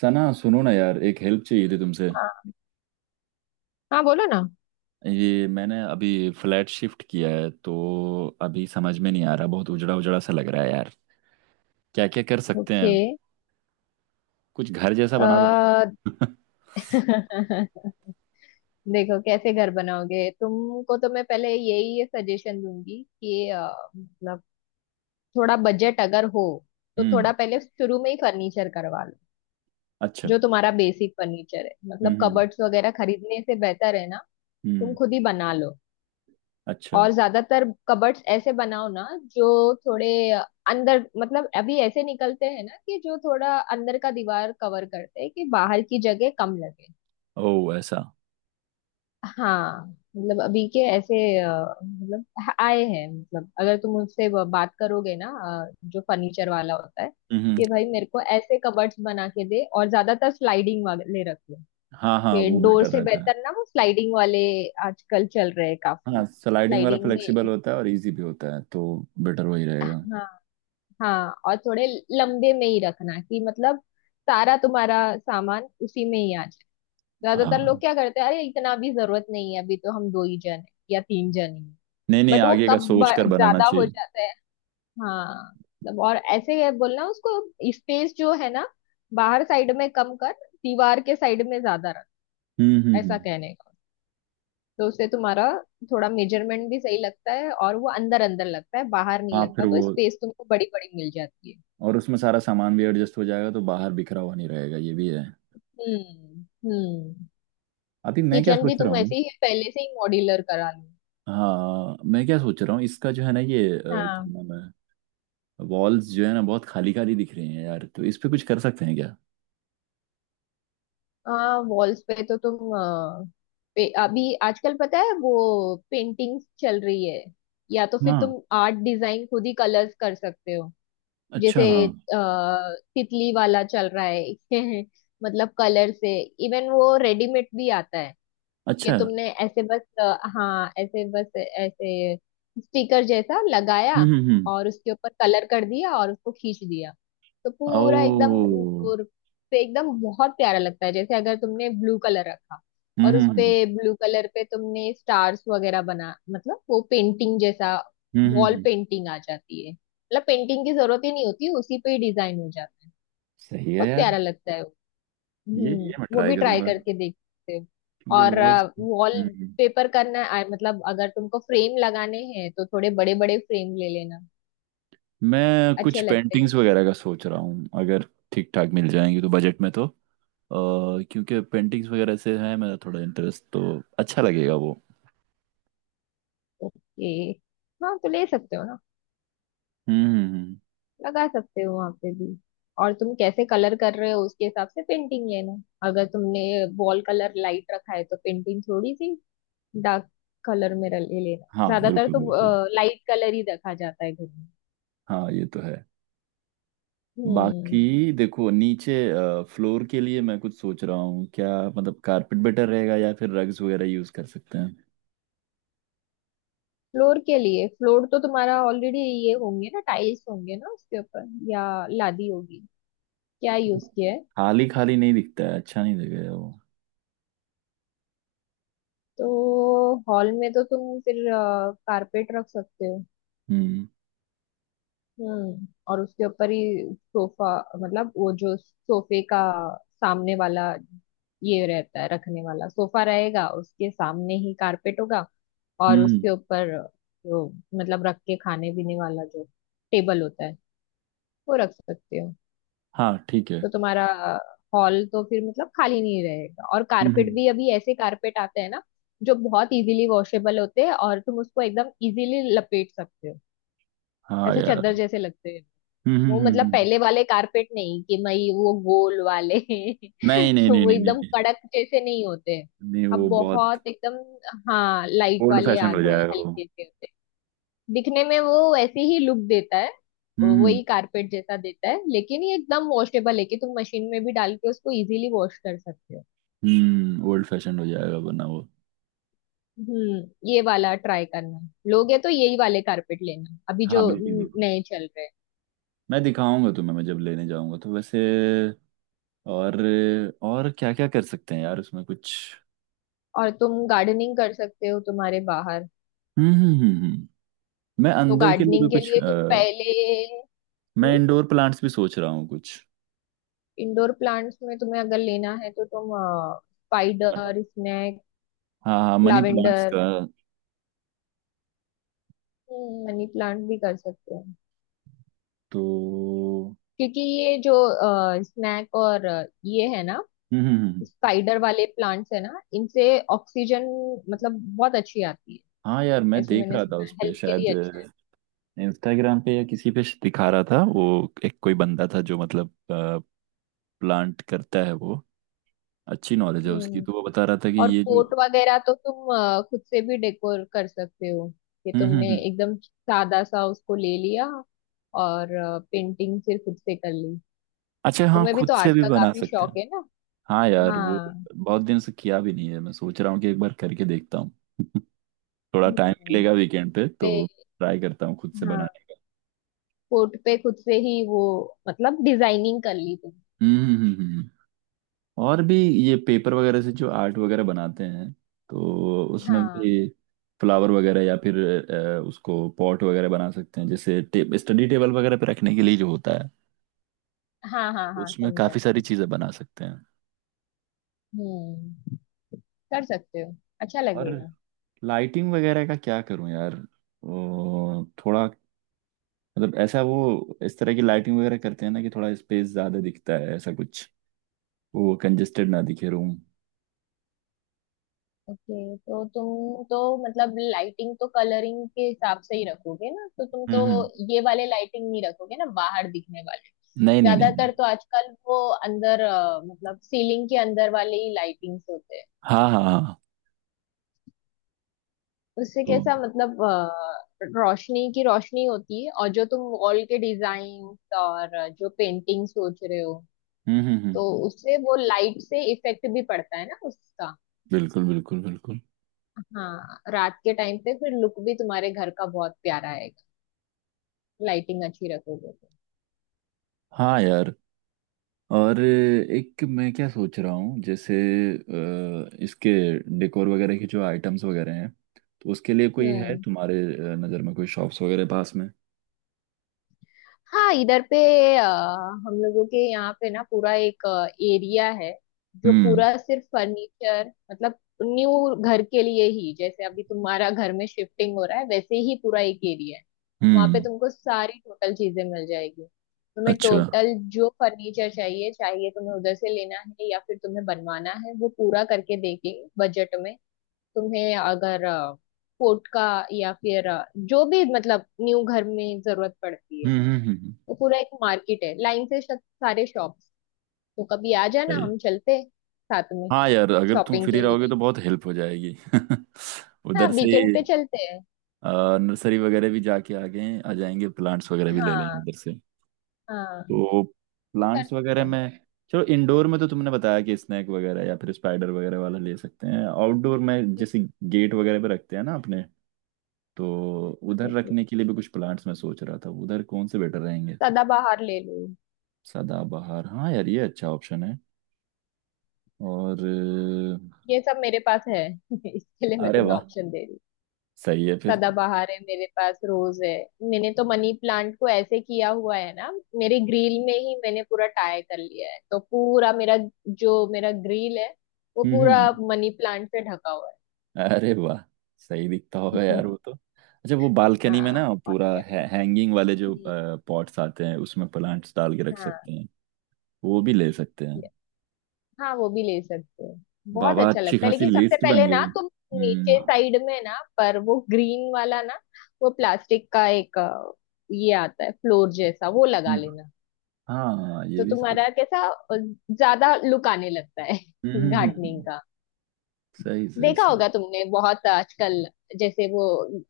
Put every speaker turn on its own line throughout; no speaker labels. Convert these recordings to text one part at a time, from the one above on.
सना सुनो ना यार, एक हेल्प चाहिए थी तुमसे।
हाँ बोलो ना।
ये मैंने अभी फ्लैट शिफ्ट किया है तो अभी समझ में नहीं आ रहा, बहुत उजड़ा उजड़ा सा लग रहा है यार। क्या क्या कर सकते
ओके।
हैं? कुछ घर जैसा बना दो ना।
आ, देखो कैसे घर बनाओगे तुमको तो मैं पहले यही सजेशन दूंगी कि मतलब थोड़ा बजट अगर हो तो
हम्म।
थोड़ा पहले शुरू में ही फर्नीचर करवा लो।
अच्छा।
जो तुम्हारा बेसिक फर्नीचर है मतलब
हम्म।
कबर्ड्स वगैरह खरीदने से बेहतर है ना तुम
हम्म।
खुद ही बना लो।
अच्छा।
और ज्यादातर कबर्ड्स ऐसे बनाओ ना जो थोड़े अंदर मतलब अभी ऐसे निकलते हैं ना कि जो थोड़ा अंदर का दीवार कवर करते हैं कि बाहर की जगह कम लगे।
ओ ऐसा।
हाँ मतलब अभी के ऐसे मतलब आए हैं मतलब अगर तुम उससे बात करोगे ना जो फर्नीचर वाला होता है
हम्म हम्म।
कि भाई मेरे को ऐसे कबर्ड्स बना के दे और ज्यादातर स्लाइडिंग वाले रख लो।
हाँ हाँ
कि
वो
डोर
बेटर
से
रहता है।
बेहतर ना वो स्लाइडिंग वाले आजकल चल रहे हैं काफी
हाँ, स्लाइडिंग वाला
स्लाइडिंग में।
फ्लेक्सिबल होता है और इजी भी होता है तो बेटर वही रहेगा।
हाँ हाँ और थोड़े लंबे में ही रखना कि मतलब सारा तुम्हारा सामान उसी में ही आ जाए। ज्यादातर लोग
हाँ।
क्या करते हैं अरे इतना भी जरूरत नहीं है अभी तो हम दो ही जन हैं या तीन जन हैं,
नहीं नहीं
बट वो
आगे का
कब
सोच कर बनाना
ज्यादा हो
चाहिए।
जाता है। हाँ मतलब और ऐसे ही है बोलना उसको स्पेस जो है ना बाहर साइड में कम कर दीवार के साइड में ज्यादा रख ऐसा
हम्म।
कहने का। तो उससे तुम्हारा थोड़ा मेजरमेंट भी सही लगता है और वो अंदर अंदर लगता है बाहर नहीं
हाँ फिर
लगता
वो
तो स्पेस तुमको बड़ी बड़ी मिल जाती है।
और उसमें सारा सामान भी एडजस्ट हो जाएगा तो बाहर बिखरा हुआ नहीं रहेगा, ये भी है।
हम्म हम्म।
अभी मैं क्या
किचन भी
सोच रहा
तुम
हूँ।
ऐसे ही पहले से ही मॉड्यूलर करा लो।
हाँ मैं क्या सोच रहा हूँ, इसका जो है ना, ये क्या
हाँ
नाम है, वॉल्स जो है ना बहुत खाली खाली दिख रही हैं यार, तो इस पे कुछ कर सकते हैं क्या?
हाँ वॉल्स पे तो तुम अभी आजकल पता है वो पेंटिंग्स चल रही है या तो फिर
हाँ।
तुम आर्ट डिजाइन खुद ही कलर्स कर सकते हो।
अच्छा
जैसे
हाँ।
तितली वाला चल रहा है मतलब कलर से। इवन वो रेडीमेड भी आता है कि
अच्छा।
तुमने ऐसे बस हाँ ऐसे बस ऐसे स्टिकर जैसा लगाया
हम्म।
और उसके ऊपर कलर कर दिया और उसको खींच दिया तो पूरा एकदम
ओ।
दूर पे एकदम बहुत प्यारा लगता है। जैसे अगर तुमने ब्लू कलर रखा
हम्म
और उस
हम्म
पे
हम्म
ब्लू कलर पे तुमने स्टार्स वगैरह बना मतलब वो पेंटिंग जैसा
हम्म हम्म,
वॉल
हम्म।
पेंटिंग आ जाती है मतलब पेंटिंग की जरूरत ही नहीं होती उसी पे ही डिजाइन हो जाता है।
सही है
बहुत
यार।
प्यारा लगता है।
ये ये मैं
वो
ट्राई
भी ट्राई
करूंगा
करके देखते हैं।
क्योंकि
और
वॉल्स।
वॉल पेपर करना है मतलब अगर तुमको फ्रेम लगाने हैं तो थोड़े बड़े बड़े फ्रेम ले लेना
मैं कुछ
अच्छे लगते हैं।
पेंटिंग्स वगैरह का सोच रहा हूँ, अगर ठीक ठाक मिल जाएंगी तो बजट में तो। और क्योंकि पेंटिंग्स वगैरह से है मेरा थोड़ा इंटरेस्ट तो अच्छा लगेगा वो।
ओके हाँ तो ले सकते हो ना
हम्म हम्म, हम्म।
लगा सकते हो वहां पे भी। और तुम कैसे कलर कर रहे हो उसके हिसाब से पेंटिंग लेना अगर तुमने वॉल कलर लाइट रखा है तो पेंटिंग थोड़ी सी डार्क कलर में ले लेना
हाँ
ज्यादातर
बिल्कुल
तो
बिल्कुल।
लाइट कलर ही रखा जाता है घर में।
हाँ ये तो है।
हम्म
बाकी देखो, नीचे फ्लोर के लिए मैं कुछ सोच रहा हूँ क्या, मतलब कारपेट बेटर रहेगा या फिर रग्स वगैरह यूज कर सकते हैं?
फ्लोर के लिए फ्लोर तो तुम्हारा ऑलरेडी ये होंगे ना टाइल्स होंगे ना उसके ऊपर या लादी होगी क्या यूज किया है।
खाली खाली नहीं दिखता है, अच्छा नहीं दिखेगा वो।
तो हॉल में तो तुम फिर कारपेट रख सकते हो।
हम्म
हम्म और उसके ऊपर ही सोफा मतलब वो जो सोफे का सामने वाला ये रहता है रखने वाला सोफा रहेगा उसके सामने ही कारपेट होगा। और
हम्म
उसके
हम्म।
ऊपर जो मतलब रख के खाने पीने वाला जो टेबल होता है वो रख सकते हो।
हाँ ठीक है।
तो तुम्हारा हॉल तो फिर मतलब खाली नहीं रहेगा और कारपेट
हम्म।
भी अभी ऐसे कारपेट आते हैं ना जो बहुत इजीली वॉशेबल होते हैं और तुम उसको एकदम इजीली लपेट सकते हो।
हाँ
ऐसे चादर
यार।
जैसे लगते हैं।
हम्म
वो
हम्म हम्म,
मतलब
हम्म।
पहले वाले कारपेट नहीं कि भाई वो गोल वाले
नहीं नहीं नहीं
वो
नहीं नहीं
एकदम
नहीं।
कड़क जैसे नहीं होते
नहीं,
अब
वो बहुत
बहुत एकदम हाँ लाइट
ओल्ड
वाले आ
फैशन हो
गए
जाएगा वो।
हल्के से होते हैं। दिखने में वो वैसे ही लुक देता है
हम्म।
वही कारपेट जैसा देता है लेकिन ये एकदम वॉशेबल है कि तुम मशीन में भी डाल के उसको इजीली वॉश कर सकते हो।
ओल्ड फैशन हो जाएगा वरना वो।
ये वाला ट्राई करना लोगे तो यही वाले कारपेट लेना अभी
हाँ
जो
बिल्कुल बिल्कुल।
नए चल रहे हैं।
मैं दिखाऊंगा तुम्हें, मैं जब लेने जाऊंगा तो वैसे। और और क्या क्या कर सकते हैं यार उसमें कुछ?
और तुम गार्डनिंग कर सकते हो तुम्हारे बाहर।
हम्म हम्म हम्म हम्म। मैं
तो
अंदर के लिए भी
गार्डनिंग के
कुछ
लिए तुम पहले
मैं
हम्म
इंडोर प्लांट्स भी सोच रहा हूँ कुछ।
इंडोर प्लांट्स में तुम्हें अगर लेना है तो तुम स्पाइडर स्नेक
हाँ हाँ मनी प्लांट्स
लावेंडर
का
मनी प्लांट भी कर सकते हो
तो।
क्योंकि ये जो स्नैक और ये है ना
हम्म हम्म हम्म।
स्पाइडर वाले प्लांट्स है ना इनसे ऑक्सीजन
हम्म।
मतलब बहुत अच्छी आती है।
हाँ यार मैं
ऐसे
देख
मैंने
रहा था
सुना है
उस पे
हेल्थ के
शायद,
लिए अच्छा है।
इंस्टाग्राम पे या किसी पे दिखा रहा था, वो एक कोई बंदा था जो मतलब प्लांट करता है वो, अच्छी नॉलेज है उसकी
हम्म
तो वो बता रहा था कि
और
ये जो।
कोट वगैरह तो तुम खुद से भी डेकोर कर सकते हो कि तुमने
हम्म।
एकदम सादा सा उसको ले लिया और पेंटिंग फिर खुद से कर ली।
अच्छा हाँ
तुम्हें भी
खुद
तो
से
आर्ट
भी
का
बना
काफी
सकते
शौक
हैं।
है ना।
हाँ यार वो
हाँ
बहुत दिन से किया भी नहीं है, मैं सोच रहा हूँ कि एक बार करके देखता हूँ। थोड़ा टाइम
हम्म
मिलेगा वीकेंड पे
पे
तो ट्राई करता हूँ खुद से
हाँ
बनाने का।
कोट पे खुद से ही वो मतलब डिजाइनिंग कर ली तुम।
हम्म। और भी ये पेपर वगैरह से जो आर्ट वगैरह बनाते हैं तो उसमें
हाँ
भी फ्लावर वगैरह, या फिर उसको पॉट वगैरह बना सकते हैं जैसे स्टडी टेबल वगैरह पे रखने के लिए जो होता है,
हाँ हाँ हाँ
उसमें
समझा।
काफी सारी चीजें बना सकते हैं।
हम्म कर सकते हो अच्छा
और
लगेगा।
लाइटिंग वगैरह का क्या करूं यार? वो थोड़ा, मतलब ऐसा, वो इस तरह की लाइटिंग वगैरह करते हैं ना कि थोड़ा स्पेस ज्यादा दिखता है, ऐसा कुछ, वो कंजेस्टेड ना दिखे रूम।
ओके तो तुम तो मतलब लाइटिंग तो कलरिंग के हिसाब से ही रखोगे ना तो तुम तो
हम्म।
ये वाले लाइटिंग नहीं रखोगे ना बाहर दिखने वाले।
नहीं नहीं नहीं नहीं।
ज्यादातर तो आजकल वो अंदर मतलब सीलिंग के अंदर वाले ही लाइटिंग्स होते हैं
हाँ हाँ हाँ।
उससे
तो हम्म।
कैसा मतलब रोशनी की रोशनी होती है और जो तुम वॉल के डिजाइन और जो पेंटिंग सोच रहे हो
हम्म।
तो उससे वो लाइट से इफेक्ट भी पड़ता है ना उसका।
बिल्कुल बिल्कुल बिल्कुल।
हाँ रात के टाइम पे फिर लुक भी तुम्हारे घर का बहुत प्यारा आएगा लाइटिंग अच्छी रखोगे तो।
हाँ यार। और एक मैं क्या सोच रहा हूँ, जैसे इसके डेकोर वगैरह के जो आइटम्स वगैरह हैं, तो उसके लिए कोई है
हम्म
तुम्हारे नज़र में, कोई शॉप्स वगैरह पास में?
हाँ इधर पे अ, हम लोगों के यहाँ पे ना पूरा एक एरिया है जो
हम्म
पूरा सिर्फ फर्नीचर मतलब न्यू घर के लिए ही जैसे अभी तुम्हारा घर में शिफ्टिंग हो रहा है वैसे ही पूरा एक एरिया है। वहाँ पे
हम्म।
तुमको सारी टोटल चीजें मिल जाएगी। तुम्हें
अच्छा।
टोटल जो फर्नीचर चाहिए चाहिए तुम्हें उधर से लेना है या फिर तुम्हें बनवाना है वो पूरा करके देंगे बजट में। तुम्हें अगर कोट का या फिर जो भी मतलब न्यू घर में जरूरत पड़ती है
हम्म हम्म हम्म, हम्म।
वो पूरा एक मार्केट है लाइन से सारे शॉप्स। तो कभी आ जाना
सही है।
हम चलते हैं साथ में
हाँ यार अगर तुम
शॉपिंग
फ्री
के
रहोगे
लिए।
तो बहुत हेल्प हो जाएगी।
हाँ
उधर से
वीकेंड
ही
पे चलते हैं।
नर्सरी वगैरह भी जाके आगे आ जाएंगे, प्लांट्स वगैरह भी ले लेंगे
हाँ
उधर से।
हाँ
तो
वो कर
प्लांट्स
सकते
वगैरह
हैं।
में, चलो इंडोर में तो तुमने बताया कि स्नैक वगैरह या फिर स्पाइडर वगैरह वाला ले सकते हैं, आउटडोर में जैसे गेट वगैरह पे रखते हैं ना अपने, तो उधर रखने के लिए भी कुछ प्लांट्स मैं सोच रहा था, उधर कौन से बेटर रहेंगे?
सदाबहार ले लो।
सदाबहार हाँ यार, ये अच्छा ऑप्शन है। और
ये सब मेरे पास है इसके लिए मैं
अरे
तुम्हें
वाह,
ऑप्शन दे रही हूँ।
सही है फिर।
सदाबहार है मेरे पास रोज है। मैंने तो मनी प्लांट को ऐसे किया हुआ है ना मेरे ग्रिल में ही मैंने पूरा टाई कर लिया है तो पूरा मेरा जो मेरा ग्रिल है वो पूरा
हम्म।
मनी प्लांट से ढका हुआ है।
अरे वाह, सही दिखता होगा यार वो तो, अच्छा वो बालकनी में ना
हाँ बहुत
पूरा
प्यारा है।
है, हैंगिंग वाले जो
हम्म।
पॉट्स आते हैं उसमें प्लांट्स डाल के रख
हाँ
सकते हैं, वो भी ले सकते हैं।
ये- हाँ वो भी ले सकते हो। बहुत
बाबा,
अच्छा
अच्छी
लगता है
खासी
लेकिन सबसे
लिस्ट बन
पहले ना
गई।
तुम नीचे
हम्म।
साइड में ना पर वो ग्रीन वाला ना वो प्लास्टिक का एक ये आता है फ्लोर जैसा वो लगा
हम्म,
लेना।
हाँ ये
तो
भी सही।
तुम्हारा कैसा अ, ज्यादा लुक आने लगता है
हम्म हम्म, हम्म,
गार्डनिंग
हम्म।
का।
सही सही
देखा
सही।
होगा तुमने बहुत आजकल जैसे वो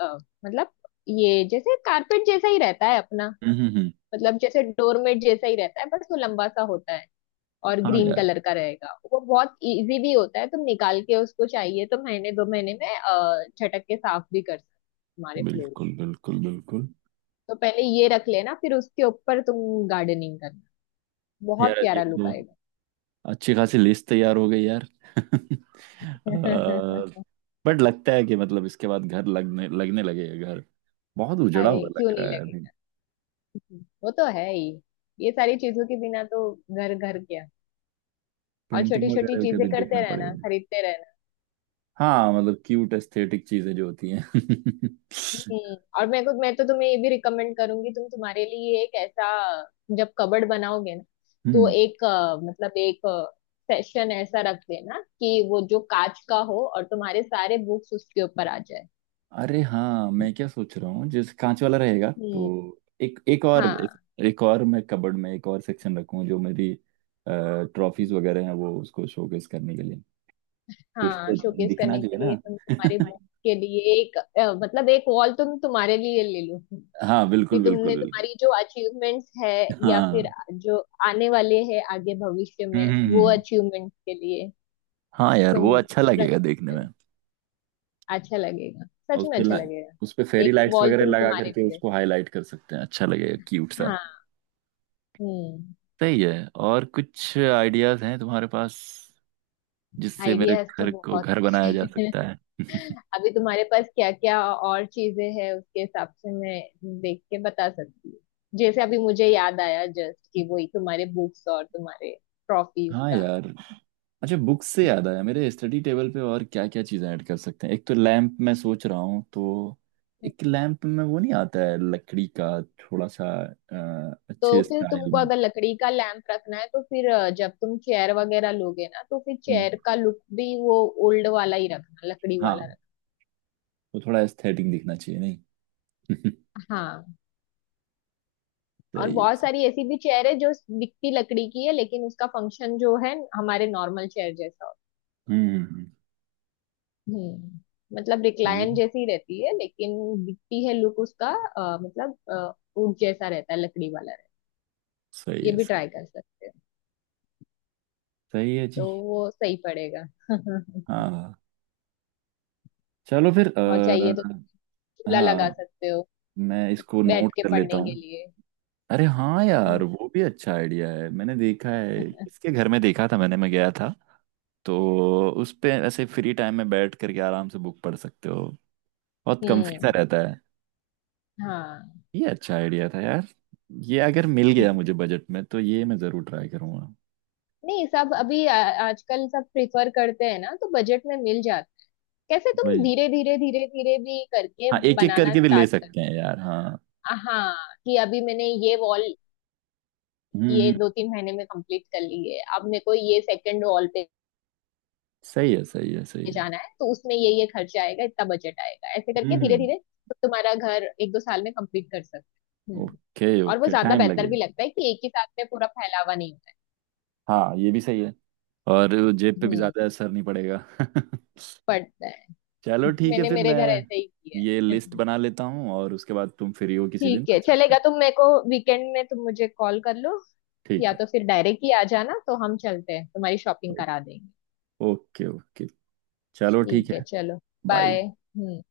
अ, मतलब ये जैसे कारपेट जैसा ही रहता है अपना
हम्म।
मतलब जैसे डोरमेट जैसा ही रहता है बस वो लंबा सा होता है और
हाँ
ग्रीन
यार
कलर का रहेगा वो बहुत इजी भी होता है तुम निकाल के उसको चाहिए तो महीने दो महीने में झटक के साफ भी कर सकते हो तुम्हारे फ्लोर।
बिल्कुल बिल्कुल बिल्कुल।
तो पहले ये रख लेना फिर उसके ऊपर तुम गार्डनिंग करना
यार
बहुत
ये
प्यारा लुक
तो
आएगा।
अच्छी खासी लिस्ट तैयार हो गई यार। बट लगता है कि मतलब इसके बाद घर लगने लगने लगेगा घर। बहुत उजड़ा
अरे
हुआ
क्यों
लग रहा
नहीं
है अभी।
लगेगा। वो तो है ही ये सारी चीजों के बिना तो घर घर क्या। और
पेंटिंग
छोटी छोटी
वगैरह का
चीजें
भी
करते
देखना
रहना
पड़ेगा।
खरीदते रहना।
हाँ मतलब क्यूट एस्थेटिक चीजें जो होती हैं।
हम्म और मेरे को मैं तो तुम्हें ये भी रिकमेंड करूंगी तुम तुम्हारे लिए एक ऐसा जब कबर्ड बनाओगे ना तो
हम्म।
एक मतलब एक सेशन ऐसा रख देना कि वो जो कांच का हो और तुम्हारे सारे बुक्स उसके ऊपर आ जाए।
अरे हाँ मैं क्या सोच रहा हूँ, जैसे कांच वाला रहेगा
हम्म
तो एक एक और,
हाँ
एक और मैं कबर्ड में एक और सेक्शन रखूँ जो मेरी ट्रॉफीज वगैरह हैं, वो उसको शोकेस करने के लिए। कुछ
हाँ
तो
शोकेस
दिखना
करने
चाहिए
के
ना।
लिए तुम तुम्हारे बुक के लिए एक मतलब एक वॉल तुम तुम्हारे लिए ले लो
हाँ
कि
बिल्कुल बिल्कुल
तुमने
बिल्कुल।
तुम्हारी जो अचीवमेंट्स है या फिर
हाँ।
जो आने वाले हैं आगे भविष्य में
हम्म हम्म,
वो
हम्म।
अचीवमेंट्स के लिए
हाँ यार
तुम
वो अच्छा
रख
लगेगा देखने
सकते
में।
हो। अच्छा लगेगा
और
सच में अच्छा लगेगा।
उस पे फेरी
एक
लाइट्स
वॉल
वगैरह
तुम
लगा
तुम्हारे
करके
लिए रख-
उसको हाईलाइट कर सकते हैं, अच्छा लगेगा क्यूट सा।
हाँ हम्म
सही है, और कुछ आइडियाज हैं तुम्हारे पास जिससे मेरे
आइडियाज तो
घर को
बहुत
घर बनाया जा
है
सकता है?
अभी तुम्हारे पास क्या क्या और चीजें हैं उसके हिसाब से मैं देख के बता सकती हूँ। जैसे अभी मुझे याद आया जस्ट कि वही तुम्हारे बुक्स और तुम्हारे ट्रॉफीज
हाँ
का।
यार। अच्छा बुक से याद आया, मेरे स्टडी टेबल पे और क्या क्या चीज़ें ऐड कर सकते हैं? एक तो लैंप मैं सोच रहा हूँ, तो एक लैंप में वो नहीं आता है लकड़ी का, थोड़ा सा
तो
अच्छे
फिर
स्टाइल
तुमको
में।
अगर लकड़ी का लैंप रखना है तो फिर जब तुम चेयर वगैरह लोगे ना तो फिर चेयर
हम्म।
का लुक भी वो ओल्ड वाला ही रखना लकड़ी वाला
हाँ वो थोड़ा एस्थेटिक दिखना चाहिए नहीं?
रखना हाँ। और
सही है,
बहुत
सही।
सारी ऐसी भी चेयर है जो दिखती लकड़ी की है लेकिन उसका फंक्शन जो है हमारे नॉर्मल चेयर जैसा होता
हम्म हम्म,
है। मतलब
हम्म। सही
रिक्लाइन
है,
जैसी रहती है लेकिन दिखती है लुक उसका मतलब ऊंट जैसा रहता है लकड़ी वाला रहता
सही
है ये
है,
भी
सही।
ट्राई कर सकते हो।
सही है जी।
तो वो सही पड़ेगा।
हाँ हाँ। चलो फिर
और चाहिए तो चूल्हा लगा
हाँ
सकते हो
मैं इसको
बैठ
नोट
के
कर लेता
पढ़ने के
हूँ।
लिए।
अरे हाँ यार,
हम्म
वो भी अच्छा आइडिया है, मैंने देखा है किसके घर में, देखा था मैंने, मैं गया था, तो उस पे ऐसे फ्री टाइम में बैठ करके आराम से बुक पढ़ सकते हो, बहुत कम्फी सा
हम्म,
रहता है।
हाँ
ये अच्छा आइडिया था यार। ये अगर मिल गया मुझे बजट में तो ये मैं ज़रूर ट्राई करूँगा।
नहीं सब अभी आजकल सब प्रिफर करते हैं ना तो बजट में मिल जाता। कैसे तुम
वही।
धीरे धीरे धीरे धीरे भी करके
हाँ एक एक
बनाना
करके भी ले
स्टार्ट कर
सकते हैं यार, हाँ।
हाँ कि अभी मैंने ये वॉल
हम्म
ये
हम्म,
दो तीन महीने में कंप्लीट कर ली है अब मेरे को ये सेकंड वॉल पे
सही है सही है सही है।
जाना है तो उसमें ये खर्चा आएगा इतना बजट आएगा ऐसे करके धीरे
हम्म।
धीरे तो तुम्हारा घर एक दो साल में कंप्लीट कर सकते हैं।
ओके
और वो
ओके,
ज्यादा
टाइम
बेहतर भी
लगेगा।
लगता है कि एक ही साथ में पूरा फैलावा नहीं होता है।
हाँ ये भी सही है। और जेब पे भी
हम्म
ज्यादा असर नहीं पड़ेगा।
पड़ता है।
चलो ठीक है
मैंने
फिर,
मेरे
मैं
घर ऐसे ही किया
ये
है।
लिस्ट बना लेता हूँ और उसके बाद तुम फ्री हो किसी दिन
ठीक
तो
है
चलते
चलेगा
हैं।
तुम मेरे को वीकेंड में तुम मुझे कॉल कर लो
ठीक
या
है।
तो फिर डायरेक्ट ही आ जाना तो हम चलते हैं तुम्हारी शॉपिंग करा देंगे।
Okay okay. चलो ठीक
ठीक है
है।
चलो
बाय।
बाय। हम्म।